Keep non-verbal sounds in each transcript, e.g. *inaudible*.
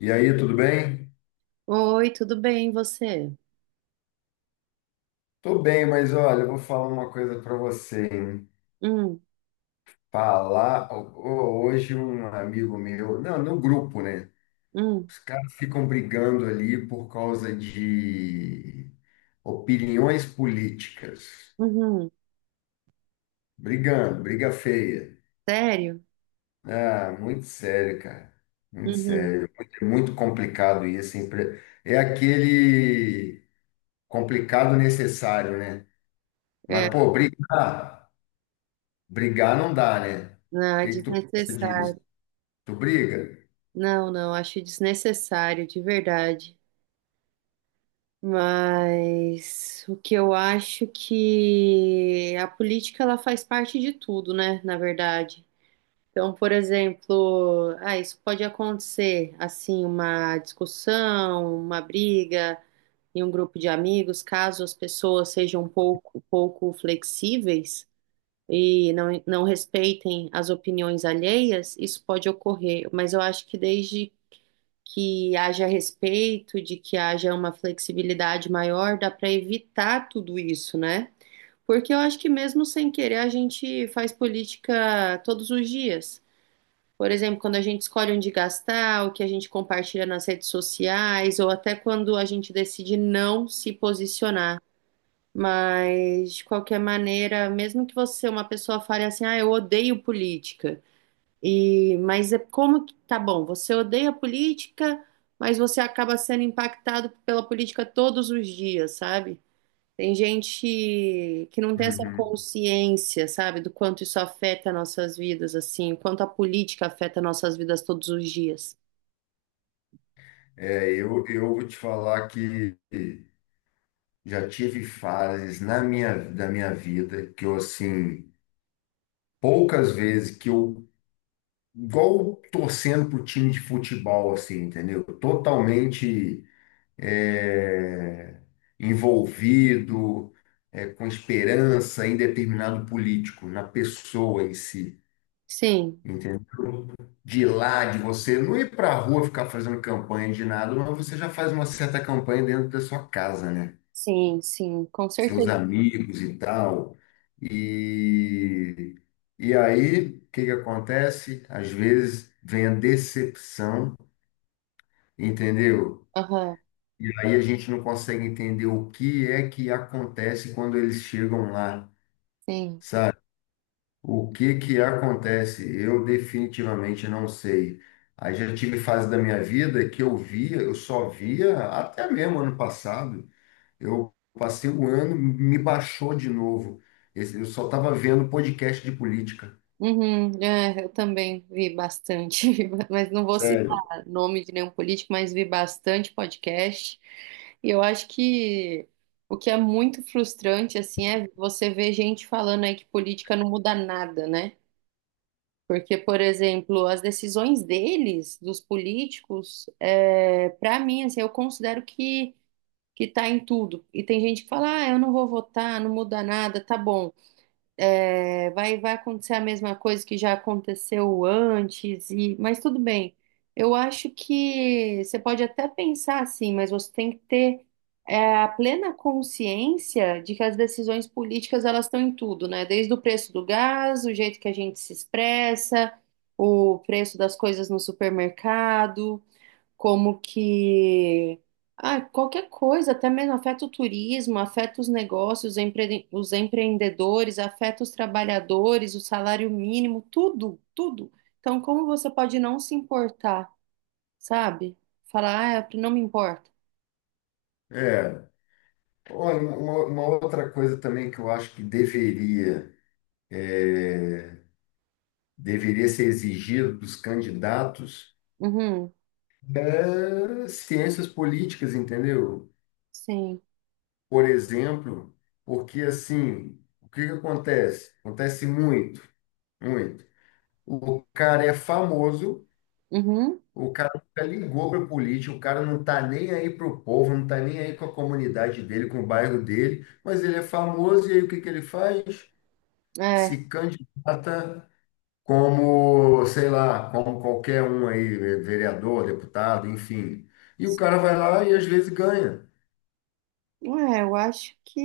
E aí, tudo bem? Oi, tudo bem, e você? Tô bem, mas olha, eu vou falar uma coisa para você, hein? Hum, Falar, hoje um amigo meu, não, no grupo, né? hum, Os caras ficam brigando ali por causa de opiniões políticas. uhum. Brigando, briga feia. Sério? Ah, muito sério, cara. Muito Uhum. sério. Muito, muito complicado isso, hein? É aquele complicado necessário, né? Mas, É, pô, brigar. Brigar não dá, né? O não, é que que tu pensa disso? desnecessário. Tu briga? Não, acho desnecessário, de verdade. Mas o que eu acho que a política ela faz parte de tudo, né, na verdade. Então, por exemplo, ah, isso pode acontecer, assim, uma discussão, uma briga em um grupo de amigos, caso as pessoas sejam pouco flexíveis. E não respeitem as opiniões alheias, isso pode ocorrer, mas eu acho que desde que haja respeito, de que haja uma flexibilidade maior, dá para evitar tudo isso, né? Porque eu acho que mesmo sem querer a gente faz política todos os dias. Por exemplo, quando a gente escolhe onde gastar, o que a gente compartilha nas redes sociais, ou até quando a gente decide não se posicionar. Mas, de qualquer maneira, mesmo que você, uma pessoa, fale assim, ah, eu odeio política. E, mas é como que, tá bom, você odeia política, mas você acaba sendo impactado pela política todos os dias, sabe? Tem gente que não tem essa Uhum. consciência, sabe, do quanto isso afeta nossas vidas, assim, o quanto a política afeta nossas vidas todos os dias. Eu vou te falar que já tive fases na minha vida que eu, assim, poucas vezes que eu, igual torcendo pro time de futebol, assim, entendeu? Totalmente é, envolvido, com esperança em determinado político, na pessoa em si. Sim, Entendeu? De lá, de você não ir para a rua ficar fazendo campanha de nada, mas você já faz uma certa campanha dentro da sua casa, né? sim, sim, com Seus certeza. amigos e tal. E, e aí, o que que acontece? Às vezes vem a decepção, entendeu? Aham, E aí a gente não consegue entender o que é que acontece quando eles chegam lá. sim. O que que acontece? Eu definitivamente não sei. Aí já tive fase da minha vida que eu via, eu só via até mesmo ano passado. Eu passei um ano, me baixou de novo. Eu só estava vendo podcast de política. Uhum, é, eu também vi bastante, *laughs* mas não vou Sério. citar nome de nenhum político, mas vi bastante podcast. E eu acho que o que é muito frustrante, assim, é você ver gente falando aí que política não muda nada, né? Porque, por exemplo, as decisões deles, dos políticos, é, para mim, assim, eu considero que tá em tudo. E tem gente que fala, ah, eu não vou votar, não muda nada, tá bom. É, vai acontecer a mesma coisa que já aconteceu antes, e, mas tudo bem. Eu acho que você pode até pensar assim, mas você tem que ter a plena consciência de que as decisões políticas elas estão em tudo, né? Desde o preço do gás, o jeito que a gente se expressa, o preço das coisas no supermercado como que ah, qualquer coisa, até mesmo afeta o turismo, afeta os negócios, os empreendedores, afeta os trabalhadores, o salário mínimo, tudo. Então, como você pode não se importar, sabe? Falar, ah, eu não me importa. É. Olha, uma outra coisa também que eu acho que é, deveria ser exigido dos candidatos Uhum, é ciências políticas, entendeu? sim. Por exemplo, porque assim, o que que acontece? Acontece muito, muito. O cara é famoso, Uhum, o cara nunca ligou para política, o cara não tá nem aí para o povo, não tá nem aí com a comunidade dele, com o bairro dele, mas ele é famoso e aí o que que ele faz? é. Se candidata como, sei lá, como qualquer um aí, vereador, deputado, enfim. E o cara vai lá e às vezes ganha, Ué, eu acho que.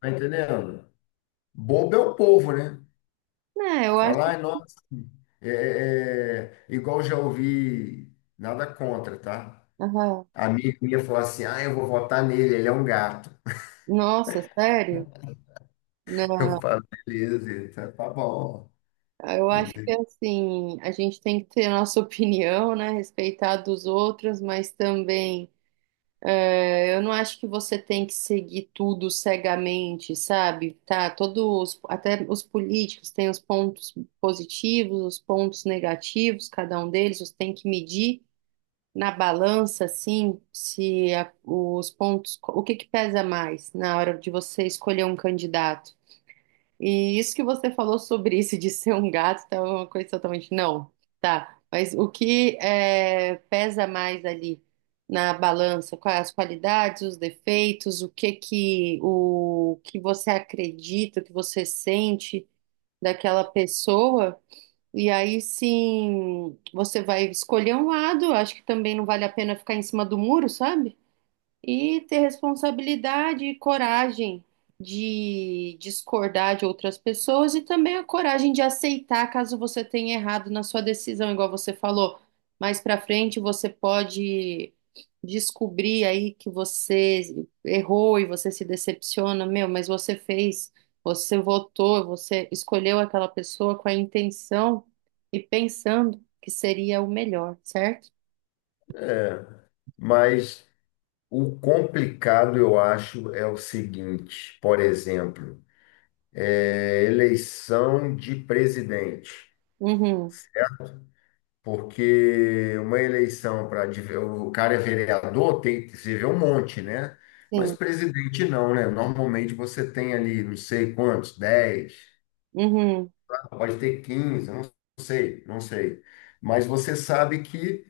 tá entendendo? Bobo é o povo, né? É, eu acho. Falar: "Ai, nossa, é, é, igual já ouvi, nada contra, tá? Aham. Amigo minha falar assim, ah, eu vou votar nele, ele é um gato." Nossa, sério? Né? *laughs* Eu falo, beleza, então tá bom. Ah, eu acho que assim, a gente tem que ter a nossa *laughs* opinião, né? Respeitar a dos outros, mas também eu não acho que você tem que seguir tudo cegamente, sabe? Tá, todos, até os políticos têm os pontos positivos, os pontos negativos, cada um deles, você tem que medir na balança, assim, se a- os pontos, o que que pesa mais na hora de você escolher um candidato. E isso que você falou sobre isso de ser um gato tá é uma coisa totalmente. Não, tá. Mas o que é, pesa mais ali na balança? Quais as qualidades, os defeitos, o que você acredita, o que você sente daquela pessoa? E aí sim, você vai escolher um lado. Acho que também não vale a pena ficar em cima do muro, sabe? E ter responsabilidade e coragem de discordar de outras pessoas e também a coragem de aceitar caso você tenha errado na sua decisão, igual você falou. Mais pra frente você pode descobrir aí que você errou e você se decepciona, meu, mas você fez, você votou, você escolheu aquela pessoa com a intenção e pensando que seria o melhor, certo? Mas o complicado, eu acho, é o seguinte, por exemplo, eleição de presidente. Uhum, Porque uma eleição para o cara é vereador, tem que se vê um monte, né? Mas sim. presidente não, né? Normalmente você tem ali, não sei quantos, 10, Uhum, pode ter 15, não sei, não sei. Mas você sabe que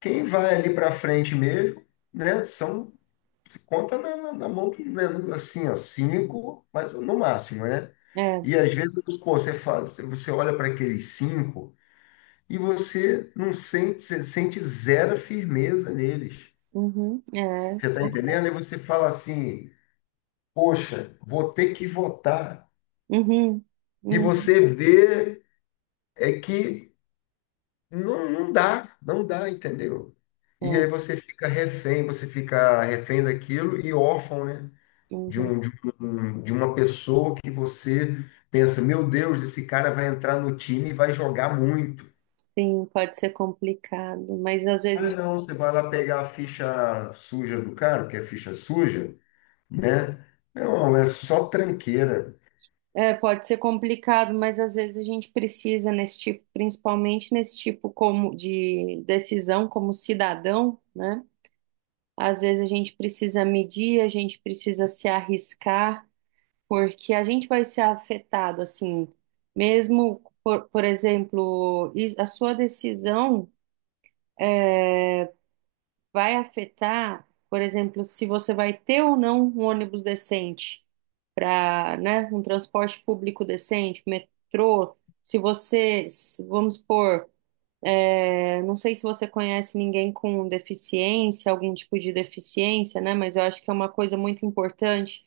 quem vai ali para frente mesmo, né, são se conta na mão, né, assim, ó, cinco, mas no máximo, né? é. E às vezes, pô, você fala, você olha para aqueles cinco e você não sente, você sente zero firmeza neles. Uhum, é. Você está entendendo? E você fala assim, poxa, vou ter que votar. Uhum, E uhum, você vê é que não dá, não dá, entendeu? E aí é. Você fica refém daquilo e órfão, né? De Uhum. um, de de uma pessoa que você pensa, meu Deus, esse cara vai entrar no time e vai jogar muito. Sim, pode ser complicado, mas às Ah, vezes não, você vai lá pegar a ficha suja do cara, porque é ficha suja, né? Não, é só tranqueira. A gente precisa nesse tipo, principalmente nesse tipo como de decisão como cidadão, né? Às vezes a gente precisa medir, a gente precisa se arriscar, porque a gente vai ser afetado, assim, mesmo por exemplo, a sua decisão. É, vai afetar, por exemplo, se você vai ter ou não um ônibus decente para, né, um transporte público decente, metrô, se você, vamos supor, é, não sei se você conhece ninguém com deficiência, algum tipo de deficiência, né? Mas eu acho que é uma coisa muito importante.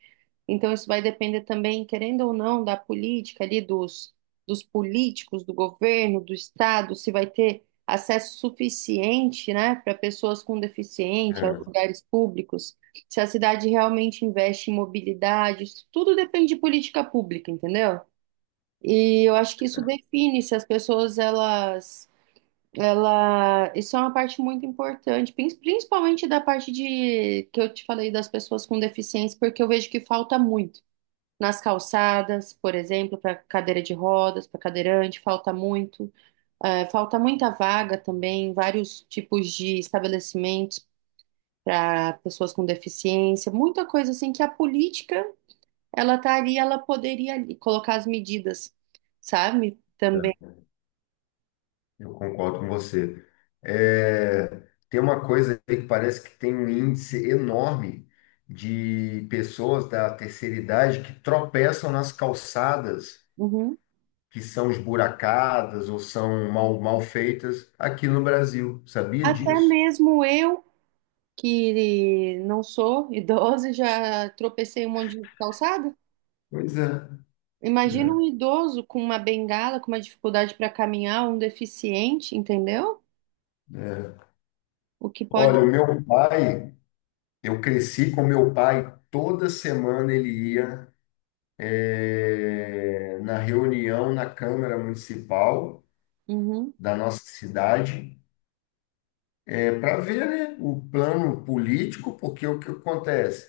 Então, isso vai depender também, querendo ou não, da política ali, dos políticos, do governo, do Estado, se vai ter acesso suficiente, né, para pessoas com deficiência aos É, lugares públicos, se a cidade realmente investe em mobilidade, isso tudo depende de política pública, entendeu? E eu acho que isso define se as pessoas elas ela, isso é uma parte muito importante, principalmente da parte de que eu te falei das pessoas com deficiência, porque eu vejo que falta muito nas calçadas, por exemplo, para cadeira de rodas, para cadeirante, falta muito. Falta muita vaga também, vários tipos de estabelecimentos para pessoas com deficiência, muita coisa assim que a política ela tá ali, ela poderia ali colocar as medidas, sabe? Também. É, eu concordo com você. É, tem uma coisa aí que parece que tem um índice enorme de pessoas da terceira idade que tropeçam nas calçadas Uhum. que são esburacadas ou são mal, mal feitas aqui no Brasil. Sabia Até disso? mesmo eu que não sou idosa, e já tropecei um monte de calçada. Pois é. Imagina um idoso com uma bengala, com uma dificuldade para caminhar, um deficiente, entendeu? É. O que pode. Olha, o meu pai, eu cresci com meu pai, toda semana ele ia. Na reunião na Câmara Municipal Uhum, da nossa cidade, para ver, né, o plano político, porque o que acontece?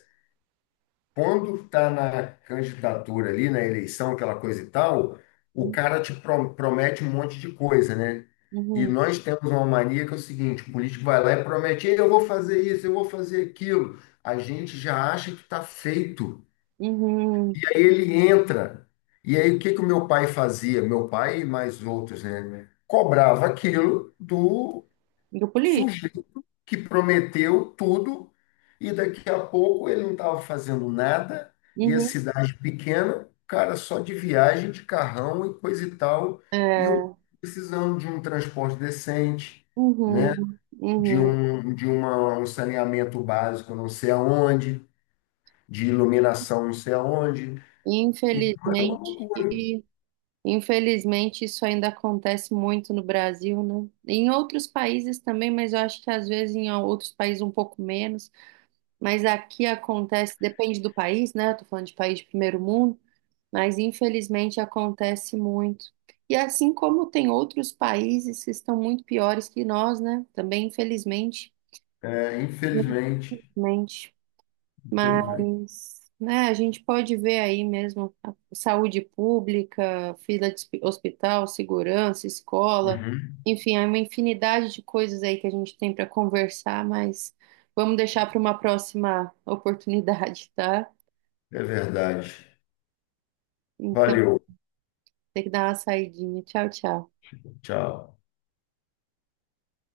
Quando está na candidatura ali, na eleição, aquela coisa e tal, o cara te promete um monte de coisa, né? E uhum, nós temos uma mania que é o seguinte, o político vai lá e promete: "Ei, eu vou fazer isso, eu vou fazer aquilo." A gente já acha que está feito. uhum. Aí ele entra. E aí o que que o meu pai fazia? Meu pai e mais outros, né? Cobrava aquilo do Grupo líder. sujeito que prometeu tudo e daqui a pouco ele não estava fazendo nada, e a Uhum, cidade pequena, cara, só de viagem, de carrão e coisa e tal, e o é, precisando de um transporte decente, né? uhum, De uhum. um, de uma, um saneamento básico, não sei aonde, de iluminação, não sei aonde. Então, é uma Infelizmente, loucura. infelizmente isso ainda acontece muito no Brasil, né? Em outros países também, mas eu acho que às vezes em outros países um pouco menos. Mas aqui acontece, depende do país, né? Eu tô falando de país de primeiro mundo, mas infelizmente acontece muito. E assim como tem outros países que estão muito piores que nós, né? Também, infelizmente, É, infelizmente, infelizmente. infelizmente, Mas, né, a gente pode ver aí mesmo a saúde pública, fila de hospital, segurança, escola, uhum. enfim, há uma infinidade de coisas aí que a gente tem para conversar, mas vamos deixar para uma próxima oportunidade, tá? É verdade. Então, Valeu, tem que dar uma saidinha. Tchau, tchau. tchau.